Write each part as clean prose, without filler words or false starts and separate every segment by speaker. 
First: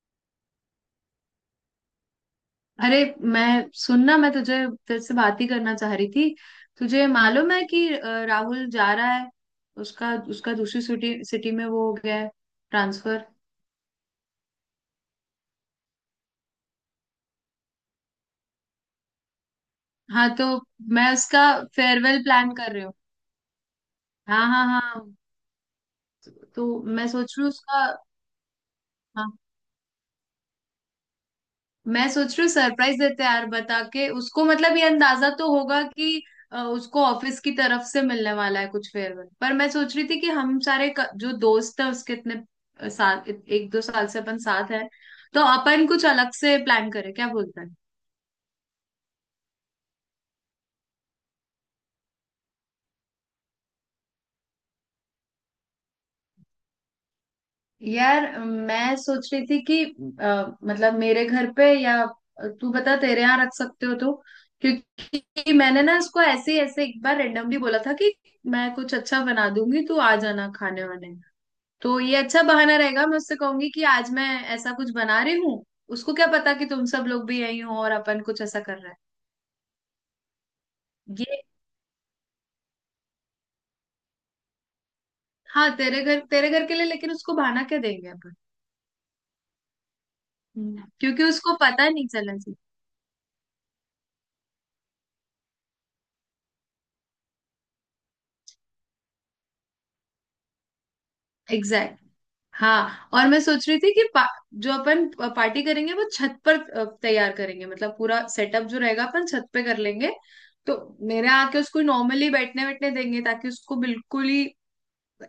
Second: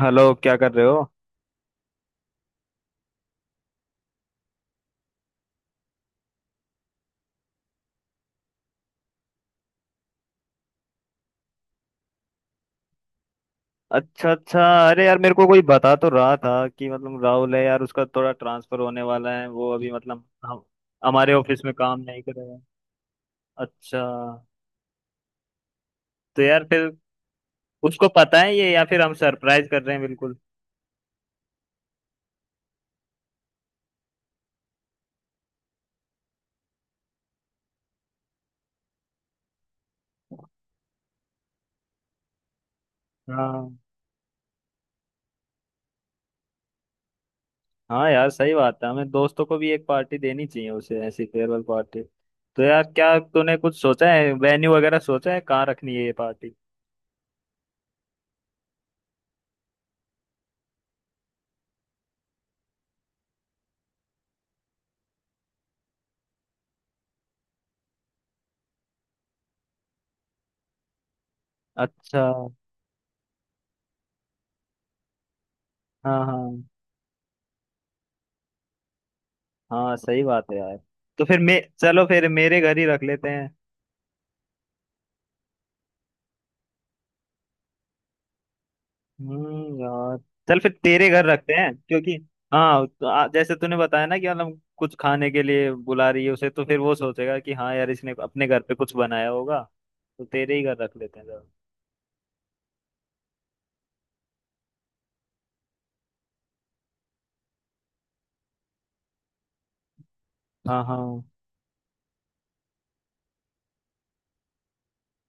Speaker 1: Hello, क्या कर रहे हो।
Speaker 2: अरे, मैं तुझे तेरे से बात ही करना चाह रही थी। तुझे मालूम है कि राहुल जा रहा है। उसका उसका दूसरी सिटी सिटी में वो हो गया है, ट्रांसफर।
Speaker 1: अच्छा, अच्छा। अरे यार, मेरे को कोई बता तो रहा था कि मतलब राहुल है यार, उसका थोड़ा ट्रांसफर होने वाला है। वो अभी मतलब
Speaker 2: हाँ तो
Speaker 1: हम
Speaker 2: मैं
Speaker 1: हमारे
Speaker 2: उसका
Speaker 1: ऑफिस में काम नहीं
Speaker 2: फेयरवेल
Speaker 1: कर रहा
Speaker 2: प्लान
Speaker 1: है।
Speaker 2: कर रही हूँ।
Speaker 1: अच्छा।
Speaker 2: हाँ हाँ हाँ।
Speaker 1: तो यार
Speaker 2: तो
Speaker 1: फिर
Speaker 2: मैं सोच रही हूँ उसका।
Speaker 1: उसको पता है ये या फिर हम
Speaker 2: हाँ,
Speaker 1: सरप्राइज कर रहे हैं। बिल्कुल।
Speaker 2: मैं सोच रही हूँ सरप्राइज देते हैं यार, बता के उसको मतलब ये अंदाजा तो होगा कि उसको ऑफिस की तरफ से मिलने वाला है कुछ फेयरवेल पर। मैं सोच रही थी कि हम सारे जो दोस्त है उसके, इतने साल एक
Speaker 1: हाँ।
Speaker 2: दो साल से अपन साथ हैं तो अपन कुछ अलग से प्लान करें, क्या बोलते हैं।
Speaker 1: हाँ यार, सही बात है, हमें दोस्तों को भी एक पार्टी देनी चाहिए उसे, ऐसी फेयरवेल पार्टी। तो यार, क्या तूने कुछ सोचा है, वेन्यू वगैरह सोचा है, कहाँ रखनी है ये पार्टी।
Speaker 2: यार, मैं सोच रही थी कि मतलब मेरे घर पे या तू बता तेरे यहाँ रख सकते हो तो। क्योंकि मैंने ना इसको ऐसे ही ऐसे एक बार रेंडमली बोला था कि मैं कुछ अच्छा बना दूंगी, तू आ जाना खाने वाने। तो ये
Speaker 1: अच्छा।
Speaker 2: अच्छा बहाना रहेगा, मैं उससे कहूंगी कि आज मैं ऐसा कुछ बना रही हूँ। उसको
Speaker 1: हाँ
Speaker 2: क्या
Speaker 1: हाँ
Speaker 2: पता कि तुम सब लोग भी यही हो और अपन कुछ ऐसा कर रहा है
Speaker 1: हाँ, सही बात है यार। तो फिर
Speaker 2: ये।
Speaker 1: मैं, चलो फिर मेरे घर ही रख लेते हैं।
Speaker 2: हाँ, तेरे घर के लिए, लेकिन उसको बहाना क्या देंगे अपन।
Speaker 1: यार, चल फिर
Speaker 2: हम्म।
Speaker 1: तेरे
Speaker 2: क्योंकि
Speaker 1: घर रखते
Speaker 2: उसको
Speaker 1: हैं
Speaker 2: पता नहीं
Speaker 1: क्योंकि।
Speaker 2: चलना चाहिए।
Speaker 1: हाँ, तो जैसे तूने बताया ना कि मतलब कुछ खाने के लिए बुला रही है उसे, तो फिर वो सोचेगा कि हाँ यार इसने अपने घर पे कुछ बनाया होगा। तो तेरे ही घर रख लेते हैं जरा।
Speaker 2: एग्जैक्ट। हाँ और मैं सोच रही थी कि जो अपन पार्टी करेंगे वो छत पर तैयार करेंगे, मतलब पूरा सेटअप जो रहेगा अपन छत पे कर लेंगे। तो
Speaker 1: हाँ। हाँ।
Speaker 2: मेरे यहाँ आके उसको नॉर्मली बैठने बैठने देंगे ताकि उसको बिल्कुल ही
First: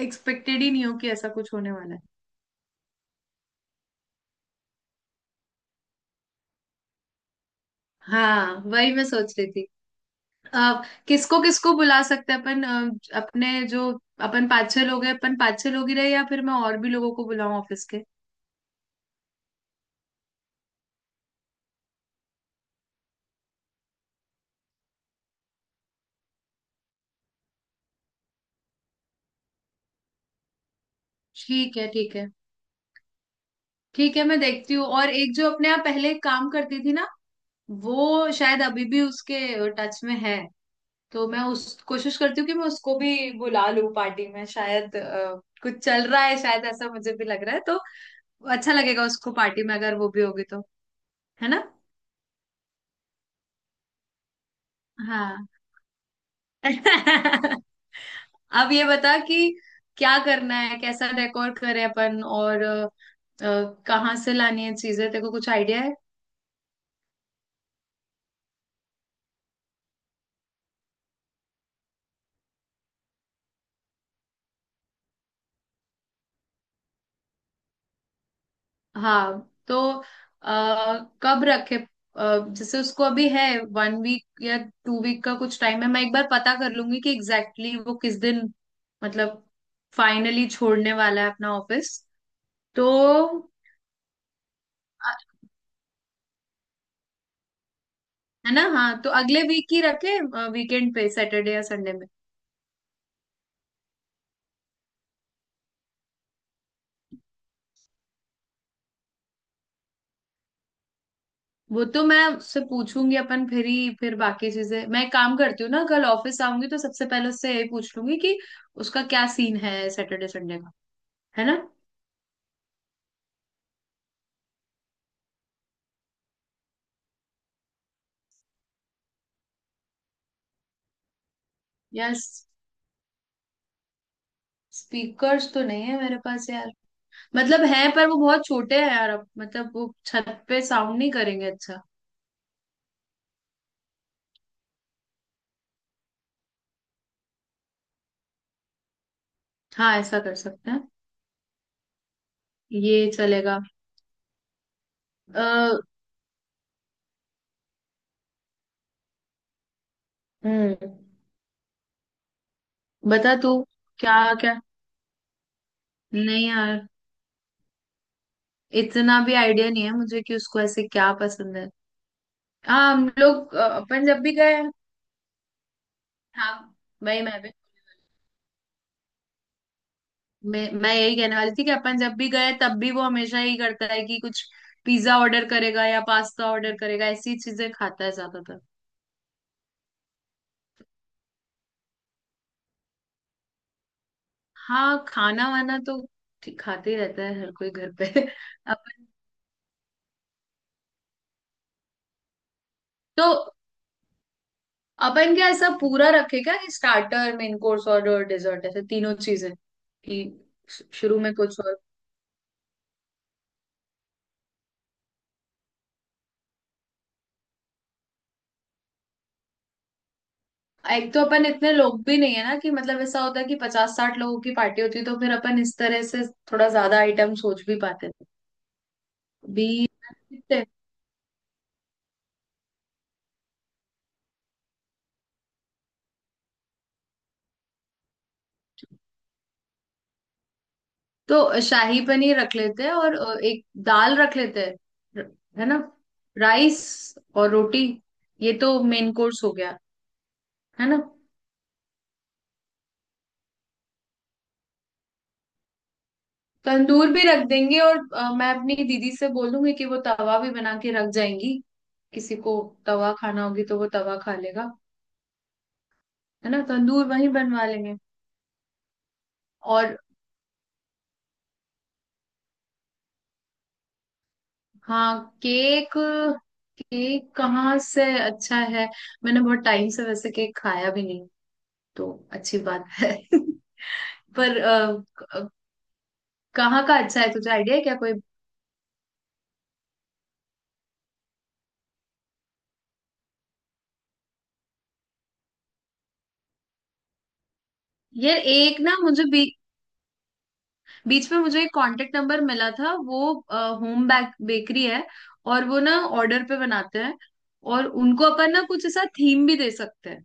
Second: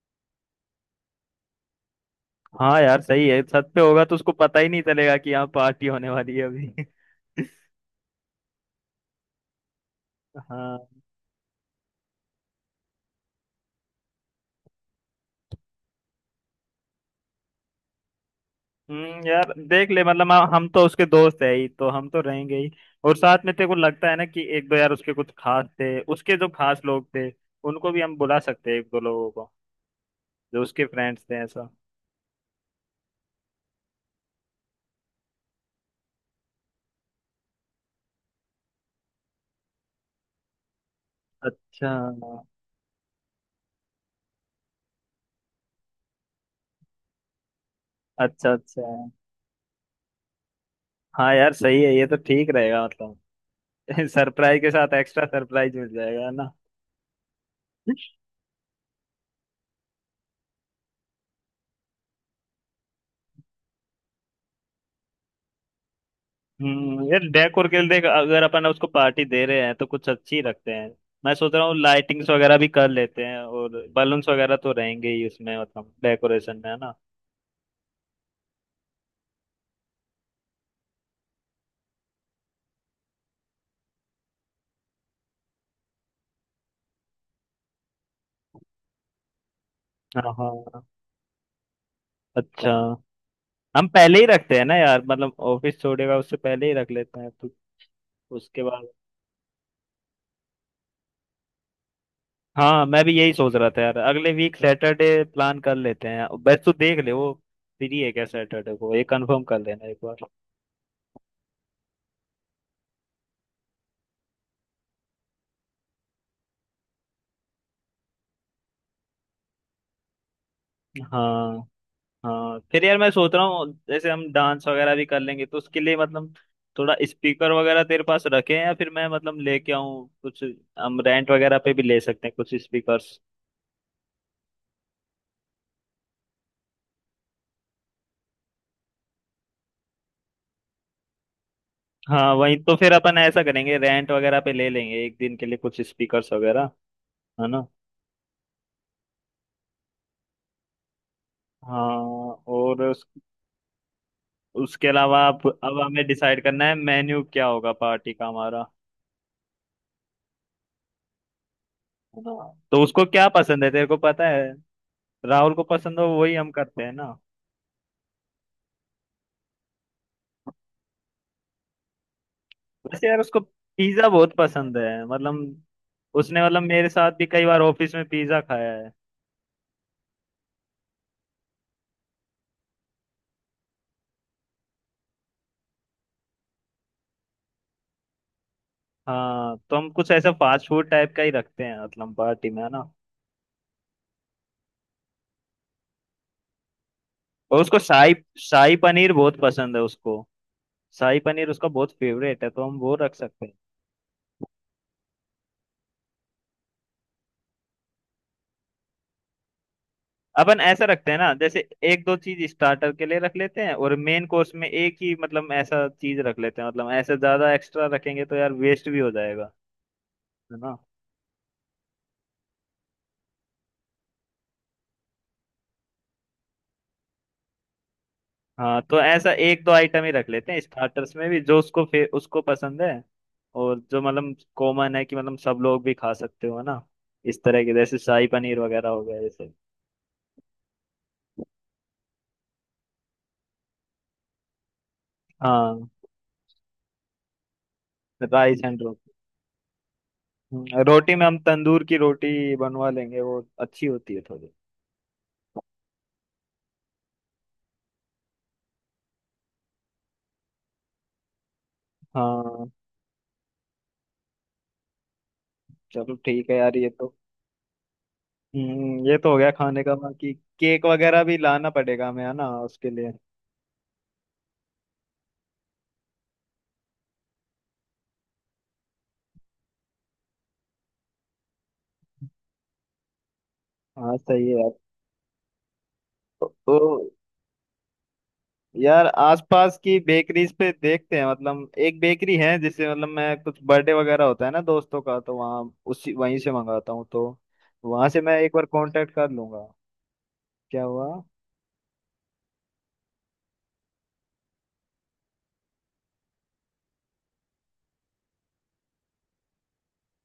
Speaker 2: एक्सपेक्टेड ही नहीं हो कि ऐसा कुछ होने वाला है।
Speaker 1: हाँ यार, सही है, छत पे होगा तो उसको पता ही नहीं चलेगा कि यहाँ पार्टी होने वाली है अभी।
Speaker 2: हाँ, वही मैं सोच रही थी। अ,
Speaker 1: हाँ।
Speaker 2: किसको किसको बुला सकते हैं अपन, अपने जो, अपन पाँच छह लोग हैं, अपन पाँच छह लोग ही रहे या फिर मैं और भी लोगों को बुलाऊं ऑफिस के।
Speaker 1: यार, देख ले, मतलब हम तो उसके दोस्त है ही, तो हम तो रहेंगे ही। और साथ में तेरे को लगता है ना कि एक दो यार उसके कुछ खास थे, उसके जो खास लोग थे, उनको भी हम बुला सकते हैं एक दो लोगों को, जो उसके फ्रेंड्स थे ऐसा।
Speaker 2: ठीक है, ठीक है। ठीक है, मैं देखती हूँ। और एक जो अपने यहाँ पहले काम करती थी ना, वो शायद अभी भी उसके टच में है। तो मैं उस
Speaker 1: अच्छा,
Speaker 2: कोशिश करती
Speaker 1: हाँ।
Speaker 2: हूँ कि मैं उसको भी बुला लूँ पार्टी में, शायद कुछ चल रहा है शायद, ऐसा मुझे भी लग रहा है तो।
Speaker 1: अच्छा
Speaker 2: अच्छा
Speaker 1: अच्छा।
Speaker 2: लगेगा उसको पार्टी में अगर वो भी होगी तो,
Speaker 1: हाँ
Speaker 2: है
Speaker 1: यार,
Speaker 2: ना।
Speaker 1: सही है ये, तो ठीक रहेगा मतलब। सरप्राइज के साथ एक्स्ट्रा
Speaker 2: हाँ।
Speaker 1: सरप्राइज मिल जाएगा, है ना।
Speaker 2: अब ये बता कि क्या करना है, कैसा डेकोर करें अपन और कहाँ से लानी है चीजें, तेरे को कुछ आइडिया है।
Speaker 1: यार, डेकोर के लिए देख, अगर अपन उसको पार्टी दे रहे हैं तो कुछ अच्छी रखते हैं। मैं सोच रहा हूँ लाइटिंग्स वगैरह भी कर लेते हैं, और बलून्स वगैरह तो रहेंगे ही उसमें, मतलब डेकोरेशन में, है ना।
Speaker 2: हाँ तो कब रखे, जैसे उसको अभी है 1 वीक या 2 वीक का कुछ टाइम है। मैं एक बार पता कर लूंगी कि एग्जैक्टली वो किस दिन मतलब
Speaker 1: हाँ
Speaker 2: फाइनली
Speaker 1: हाँ।
Speaker 2: छोड़ने वाला है अपना ऑफिस।
Speaker 1: अच्छा।
Speaker 2: तो
Speaker 1: हम पहले ही रखते हैं ना यार, मतलब
Speaker 2: अ,
Speaker 1: ऑफिस छोड़ेगा उससे पहले ही रख लेते हैं तो।
Speaker 2: है ना।
Speaker 1: उसके बाद।
Speaker 2: हाँ तो अगले वीक ही रखे, वीकेंड पे, सैटरडे या संडे।
Speaker 1: हाँ, मैं भी यही सोच रहा था यार, अगले वीक सैटरडे प्लान कर लेते हैं। बस तू देख ले वो फ्री है क्या सैटरडे को, ये कंफर्म कर लेना एक बार।
Speaker 2: वो तो मैं उससे पूछूंगी अपन, फिर ही फिर बाकी चीजें। मैं एक काम करती हूँ ना, कल ऑफिस आऊंगी तो सबसे पहले उससे यही पूछ लूंगी कि उसका क्या सीन है सैटरडे संडे का, है ना।
Speaker 1: हाँ। हाँ फिर यार, मैं सोच रहा हूँ जैसे हम डांस वगैरह भी कर लेंगे तो उसके लिए मतलब थोड़ा स्पीकर वगैरह तेरे पास रखे हैं या फिर मैं मतलब लेके आऊँ कुछ। हम रेंट वगैरह पे भी ले
Speaker 2: यार,
Speaker 1: सकते हैं कुछ स्पीकर्स।
Speaker 2: स्पीकर्स तो नहीं है मेरे पास यार। मतलब है पर वो बहुत छोटे हैं यार, अब मतलब वो छत पे साउंड नहीं करेंगे अच्छा।
Speaker 1: हाँ वही, तो फिर अपन ऐसा करेंगे, रेंट वगैरह पे ले लेंगे एक दिन के लिए कुछ स्पीकर्स वगैरह, है ना।
Speaker 2: हाँ, ऐसा कर सकते हैं।
Speaker 1: हाँ। और
Speaker 2: ये चलेगा।
Speaker 1: उसके अलावा अब
Speaker 2: अः
Speaker 1: अब हमें डिसाइड करना है मेन्यू क्या होगा पार्टी का हमारा,
Speaker 2: हम्म
Speaker 1: है ना। तो उसको क्या
Speaker 2: बता तू
Speaker 1: पसंद है, तेरे को
Speaker 2: क्या
Speaker 1: पता है।
Speaker 2: क्या।
Speaker 1: राहुल को पसंद हो वही
Speaker 2: नहीं
Speaker 1: हम
Speaker 2: यार,
Speaker 1: करते हैं ना।
Speaker 2: इतना भी आइडिया नहीं है मुझे कि उसको ऐसे क्या पसंद है। हाँ,
Speaker 1: वैसे
Speaker 2: हम
Speaker 1: यार उसको
Speaker 2: लोग अपन
Speaker 1: पिज्जा
Speaker 2: जब भी
Speaker 1: बहुत
Speaker 2: गए।
Speaker 1: पसंद है, मतलब उसने
Speaker 2: हाँ,
Speaker 1: मतलब मेरे साथ
Speaker 2: भाई,
Speaker 1: भी
Speaker 2: मैं
Speaker 1: कई
Speaker 2: भी
Speaker 1: बार ऑफिस में पिज्जा खाया है।
Speaker 2: मैं यही कहने वाली थी कि अपन जब भी गए, तब भी वो हमेशा यही करता है कि कुछ पिज्जा ऑर्डर करेगा या पास्ता ऑर्डर करेगा, ऐसी चीजें खाता है ज्यादातर।
Speaker 1: हाँ, तो हम कुछ ऐसा फास्ट फूड टाइप का ही रखते हैं मतलब पार्टी में, है ना।
Speaker 2: हाँ, खाना वाना तो खाते ही रहता है हर
Speaker 1: और
Speaker 2: कोई
Speaker 1: उसको
Speaker 2: घर पे।
Speaker 1: शाही शाही
Speaker 2: अपन
Speaker 1: पनीर बहुत पसंद है उसको, शाही पनीर उसका बहुत फेवरेट है, तो हम वो रख
Speaker 2: तो
Speaker 1: सकते हैं।
Speaker 2: अपन क्या ऐसा पूरा रखे क्या कि स्टार्टर, मेन कोर्स और डेजर्ट, ऐसे तीनों चीजें कि
Speaker 1: अपन ऐसा रखते हैं
Speaker 2: शुरू
Speaker 1: ना,
Speaker 2: में
Speaker 1: जैसे
Speaker 2: कुछ।
Speaker 1: एक दो चीज स्टार्टर के लिए रख लेते हैं और मेन कोर्स में एक ही, मतलब ऐसा चीज रख लेते हैं, मतलब ऐसे ज्यादा एक्स्ट्रा रखेंगे तो यार वेस्ट भी हो जाएगा, है ना।
Speaker 2: एक तो अपन इतने लोग भी नहीं है ना कि मतलब ऐसा होता है कि पचास साठ लोगों की पार्टी होती है तो फिर अपन इस तरह से थोड़ा ज्यादा आइटम सोच भी पाते हैं।
Speaker 1: हाँ, तो ऐसा एक
Speaker 2: भी
Speaker 1: दो आइटम ही रख लेते हैं
Speaker 2: कितने?
Speaker 1: स्टार्टर्स में भी, जो उसको उसको पसंद है, और जो मतलब कॉमन है कि मतलब सब लोग भी खा सकते हो ना, इस तरह के, जैसे शाही पनीर वगैरह हो गया जैसे।
Speaker 2: तो शाही पनीर रख लेते हैं और एक दाल रख लेते हैं। र- है ना,
Speaker 1: हाँ।
Speaker 2: राइस और रोटी। ये
Speaker 1: राइस
Speaker 2: तो
Speaker 1: एंड रोटी।
Speaker 2: मेन कोर्स हो गया। है ना,
Speaker 1: रोटी में हम तंदूर की रोटी बनवा लेंगे, वो अच्छी होती है थोड़ी।
Speaker 2: तंदूर भी रख देंगे और मैं अपनी दीदी से बोलूंगी कि वो तवा भी बना के रख जाएंगी। किसी को
Speaker 1: हाँ।
Speaker 2: तवा खाना होगी तो वो तवा खा लेगा।
Speaker 1: चलो ठीक
Speaker 2: है
Speaker 1: है
Speaker 2: ना,
Speaker 1: यार, ये
Speaker 2: तंदूर
Speaker 1: तो।
Speaker 2: वहीं बनवा लेंगे।
Speaker 1: हम्म, ये तो हो गया खाने का,
Speaker 2: और
Speaker 1: बाकी केक वगैरह भी लाना पड़ेगा हमें, है ना उसके लिए।
Speaker 2: हाँ, केक। केक कहाँ से अच्छा है। मैंने बहुत टाइम से वैसे केक खाया भी नहीं तो अच्छी बात है।
Speaker 1: हाँ सही है
Speaker 2: पर
Speaker 1: यार।
Speaker 2: क-
Speaker 1: तो
Speaker 2: कहाँ का अच्छा है, तुझे आइडिया है क्या कोई।
Speaker 1: यार आसपास की बेकरीज पे देखते हैं, मतलब एक बेकरी है जिससे मतलब मैं, कुछ बर्थडे वगैरह होता है ना दोस्तों का तो वहाँ, उसी वहीं से मंगाता हूँ, तो वहां से मैं
Speaker 2: यार,
Speaker 1: एक बार
Speaker 2: एक ना
Speaker 1: कांटेक्ट
Speaker 2: मुझे
Speaker 1: कर लूंगा। क्या हुआ।
Speaker 2: बीच में मुझे एक कांटेक्ट नंबर मिला था, वो होम बेक बेकरी है। और वो ना ऑर्डर पे बनाते हैं। और उनको अपन ना कुछ ऐसा थीम भी दे सकते हैं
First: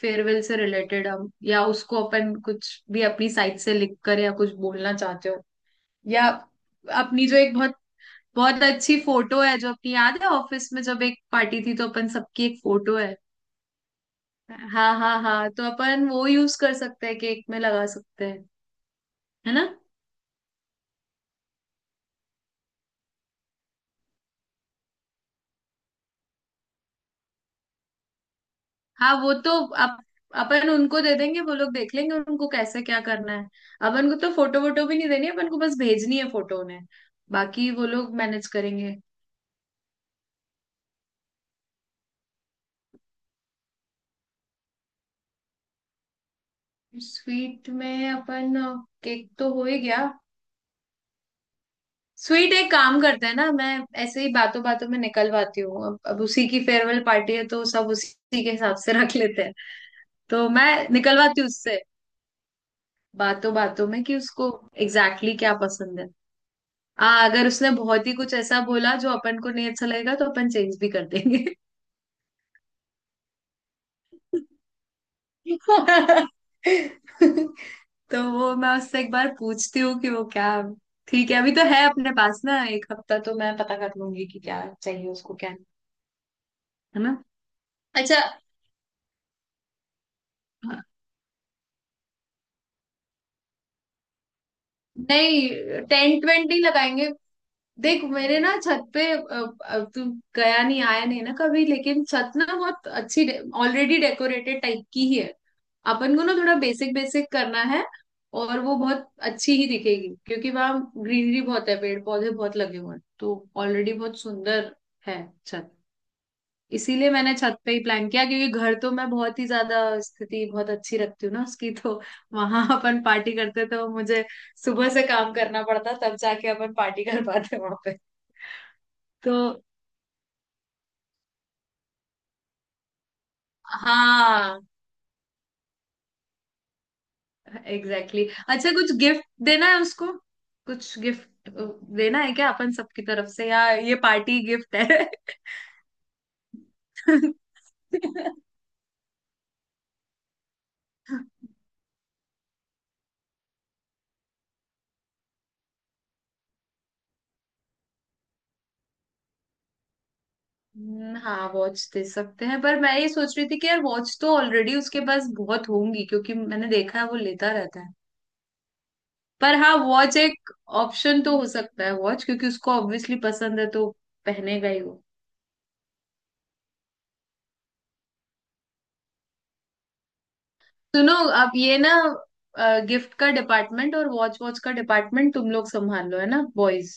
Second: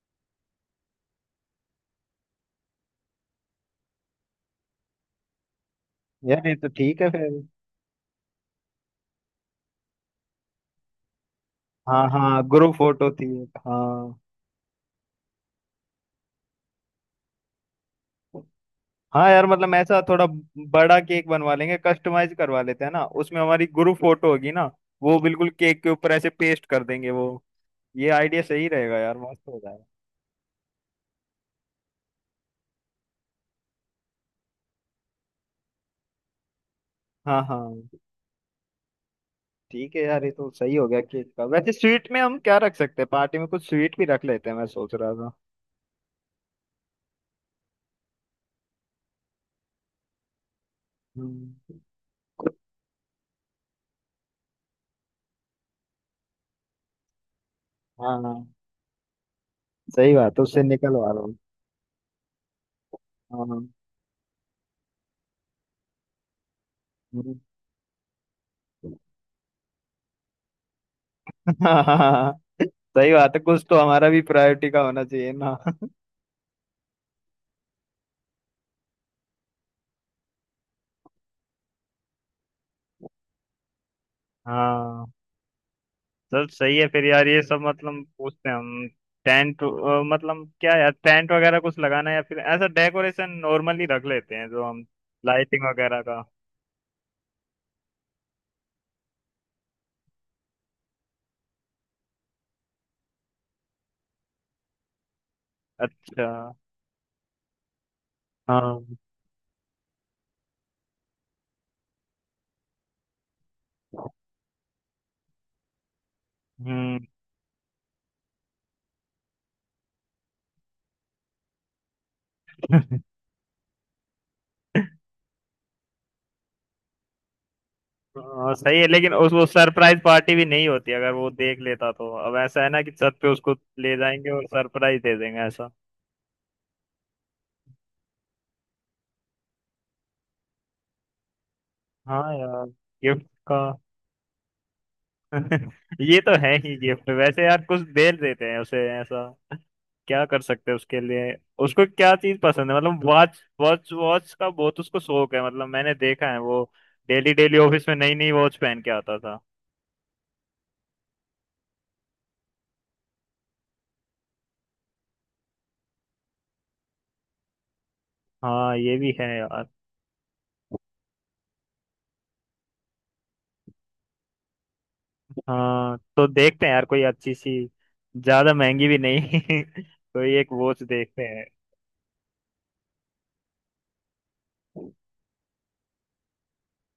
Speaker 2: फेयरवेल से रिलेटेड, हम या उसको अपन कुछ भी अपनी साइड से लिख कर या कुछ बोलना चाहते हो, या
Speaker 1: यार ये तो ठीक है
Speaker 2: अपनी
Speaker 1: फिर।
Speaker 2: जो एक बहुत बहुत अच्छी फोटो है जो अपनी याद है, ऑफिस में जब एक पार्टी थी तो
Speaker 1: हाँ
Speaker 2: अपन
Speaker 1: हाँ,
Speaker 2: सबकी एक
Speaker 1: ग्रुप
Speaker 2: फोटो
Speaker 1: फोटो
Speaker 2: है।
Speaker 1: थी एक, हाँ।
Speaker 2: हाँ हाँ हाँ, तो अपन वो यूज कर सकते हैं, केक में लगा सकते हैं।
Speaker 1: हाँ यार,
Speaker 2: है ना,
Speaker 1: मतलब ऐसा थोड़ा बड़ा केक बनवा लेंगे, कस्टमाइज करवा लेते हैं ना, उसमें हमारी ग्रुप फोटो होगी ना, वो बिल्कुल केक के ऊपर ऐसे पेस्ट कर देंगे वो। ये आइडिया सही रहेगा
Speaker 2: हाँ,
Speaker 1: यार,
Speaker 2: वो
Speaker 1: मस्त
Speaker 2: तो
Speaker 1: हो जाएगा।
Speaker 2: अपन उनको दे देंगे, वो लोग देख लेंगे उनको कैसे क्या करना है। अपन को तो फोटो वोटो भी नहीं देनी है, अपन को बस भेजनी है फोटो उन्हें,
Speaker 1: हाँ
Speaker 2: बाकी वो
Speaker 1: हाँ।
Speaker 2: लोग मैनेज करेंगे।
Speaker 1: ठीक है यार, ये तो सही हो गया केक का। वैसे स्वीट में हम क्या रख सकते हैं पार्टी में, कुछ स्वीट भी रख लेते हैं, मैं सोच रहा था।
Speaker 2: स्वीट में अपन, केक तो हो ही गया।
Speaker 1: हम्म।
Speaker 2: स्वीट, एक काम करते हैं ना, मैं ऐसे ही बातों बातों में निकलवाती हूँ, अब उसी की फेयरवेल पार्टी है तो सब
Speaker 1: हाँ, हाँ,
Speaker 2: उसी के हिसाब से रख लेते हैं।
Speaker 1: सही बात है,
Speaker 2: तो
Speaker 1: उससे
Speaker 2: मैं
Speaker 1: निकलवा रहा हूँ।
Speaker 2: निकलवाती हूँ उससे बातों
Speaker 1: हाँ।
Speaker 2: बातों में कि उसको एग्जैक्टली क्या पसंद है। अगर उसने बहुत ही कुछ ऐसा बोला जो अपन को नहीं अच्छा लगेगा तो अपन चेंज भी कर देंगे।
Speaker 1: हाँ, हाँ, सही बात है, कुछ तो हमारा भी प्रायोरिटी का होना चाहिए ना।
Speaker 2: तो वो मैं उससे एक बार पूछती हूँ कि वो क्या। ठीक है, अभी तो है अपने पास ना एक हफ्ता, तो मैं पता कर लूंगी कि क्या चाहिए
Speaker 1: हाँ।
Speaker 2: उसको क्या नहीं,
Speaker 1: चल सही है
Speaker 2: है
Speaker 1: फिर
Speaker 2: ना।
Speaker 1: यार, ये सब मतलब
Speaker 2: अच्छा
Speaker 1: पूछते हैं हम। टेंट, मतलब क्या यार, टेंट वगैरह कुछ लगाना है या फिर ऐसा डेकोरेशन नॉर्मली रख लेते हैं जो हम,
Speaker 2: नहीं,
Speaker 1: लाइटिंग वगैरह
Speaker 2: टेन
Speaker 1: का।
Speaker 2: ट्वेंटी लगाएंगे। देख, मेरे ना छत पे, अब तू गया नहीं आया नहीं ना कभी, लेकिन छत ना बहुत अच्छी ऑलरेडी डेकोरेटेड टाइप की ही है। अपन को
Speaker 1: अच्छा।
Speaker 2: ना थोड़ा बेसिक बेसिक करना है। और वो
Speaker 1: हाँ।
Speaker 2: बहुत अच्छी ही दिखेगी क्योंकि वहाँ ग्रीनरी बहुत है, पेड़ पौधे बहुत लगे हुए हैं तो ऑलरेडी बहुत सुंदर है छत।
Speaker 1: हम्म।
Speaker 2: इसीलिए मैंने छत पे ही प्लान किया, क्योंकि घर तो मैं बहुत ही ज्यादा स्थिति बहुत अच्छी रखती हूँ ना उसकी, तो वहां अपन पार्टी करते तो मुझे सुबह से काम करना पड़ता तब जाके अपन पार्टी कर पाते वहां पे
Speaker 1: हाँ सही है, लेकिन उस
Speaker 2: तो।
Speaker 1: वो सरप्राइज पार्टी भी नहीं होती अगर वो देख लेता तो। अब ऐसा है ना कि छत पे उसको ले जाएंगे और
Speaker 2: हाँ,
Speaker 1: सरप्राइज दे देंगे ऐसा।
Speaker 2: एग्जैक्टली. अच्छा, कुछ गिफ्ट देना है उसको, कुछ गिफ्ट देना
Speaker 1: हाँ
Speaker 2: है क्या
Speaker 1: यार,
Speaker 2: अपन सबकी
Speaker 1: गिफ्ट
Speaker 2: तरफ से
Speaker 1: का
Speaker 2: या ये पार्टी गिफ्ट है।
Speaker 1: ये तो है ही गिफ्ट। वैसे यार कुछ दे देते हैं उसे, ऐसा क्या कर सकते हैं उसके लिए। उसको क्या चीज पसंद है, मतलब वॉच वॉच वॉच का बहुत उसको शौक है, मतलब मैंने देखा है वो डेली डेली ऑफिस में नई नई वॉच पहन के आता था।
Speaker 2: हाँ, वॉच दे सकते हैं, पर मैं ये सोच रही थी कि यार वॉच तो ऑलरेडी उसके पास बहुत होंगी क्योंकि मैंने देखा है वो लेता रहता है।
Speaker 1: हाँ ये भी है
Speaker 2: पर
Speaker 1: यार।
Speaker 2: हाँ, वॉच एक ऑप्शन तो हो सकता है, वॉच क्योंकि उसको ऑब्वियसली पसंद है तो पहनेगा ही वो।
Speaker 1: हाँ तो देखते हैं यार कोई अच्छी सी, ज्यादा महंगी भी नहीं कोई एक वॉच
Speaker 2: सुनो,
Speaker 1: देखते हैं।
Speaker 2: अब ये ना गिफ्ट का डिपार्टमेंट और वॉच वॉच का डिपार्टमेंट तुम लोग संभाल लो, है ना बॉयज।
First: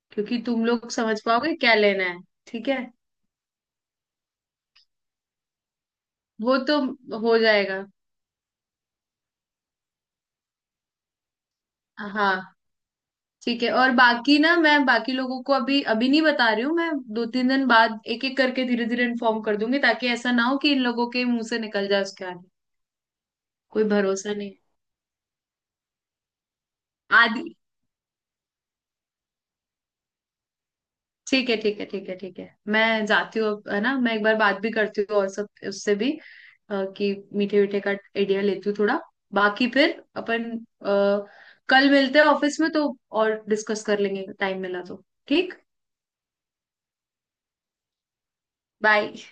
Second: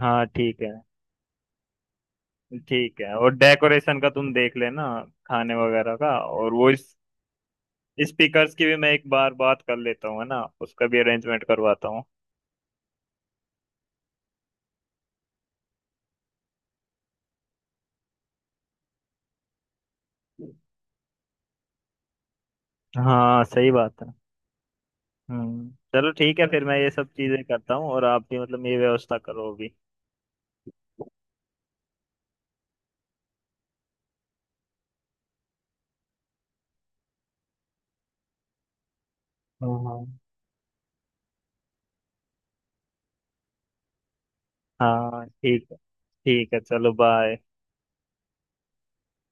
Speaker 1: हाँ
Speaker 2: क्योंकि
Speaker 1: ठीक
Speaker 2: तुम
Speaker 1: है।
Speaker 2: लोग समझ पाओगे क्या लेना है। ठीक है,
Speaker 1: ठीक है, और डेकोरेशन का तुम देख लेना, खाने वगैरह का, और
Speaker 2: वो
Speaker 1: वो
Speaker 2: तो
Speaker 1: इस
Speaker 2: हो जाएगा।
Speaker 1: स्पीकर्स की भी मैं एक बार बात कर लेता हूँ, है ना, उसका भी अरेंजमेंट करवाता हूँ।
Speaker 2: हाँ ठीक है, और बाकी ना, मैं बाकी लोगों को अभी अभी नहीं बता रही हूँ, मैं दो तीन दिन बाद एक एक करके धीरे धीरे इन्फॉर्म कर दूंगी, ताकि ऐसा ना हो कि इन लोगों के मुंह से निकल जाए उसके आगे,
Speaker 1: हाँ सही
Speaker 2: कोई
Speaker 1: बात है।
Speaker 2: भरोसा नहीं।
Speaker 1: हम्म। चलो ठीक है फिर, मैं ये सब चीजें
Speaker 2: आदि,
Speaker 1: करता हूँ और आप भी मतलब ये व्यवस्था करो अभी।
Speaker 2: ठीक है ठीक है ठीक है ठीक है, मैं जाती हूँ अब, है ना। मैं एक बार बात भी करती हूँ और सब उससे भी, कि मीठे मीठे का आइडिया लेती हूँ थोड़ा, बाकी फिर
Speaker 1: हाँ
Speaker 2: अपन कल मिलते हैं ऑफिस में, तो और डिस्कस कर लेंगे टाइम मिला तो
Speaker 1: हाँ। हाँ
Speaker 2: ठीक।
Speaker 1: ठीक है, ठीक है, चलो बाय।
Speaker 2: बाय।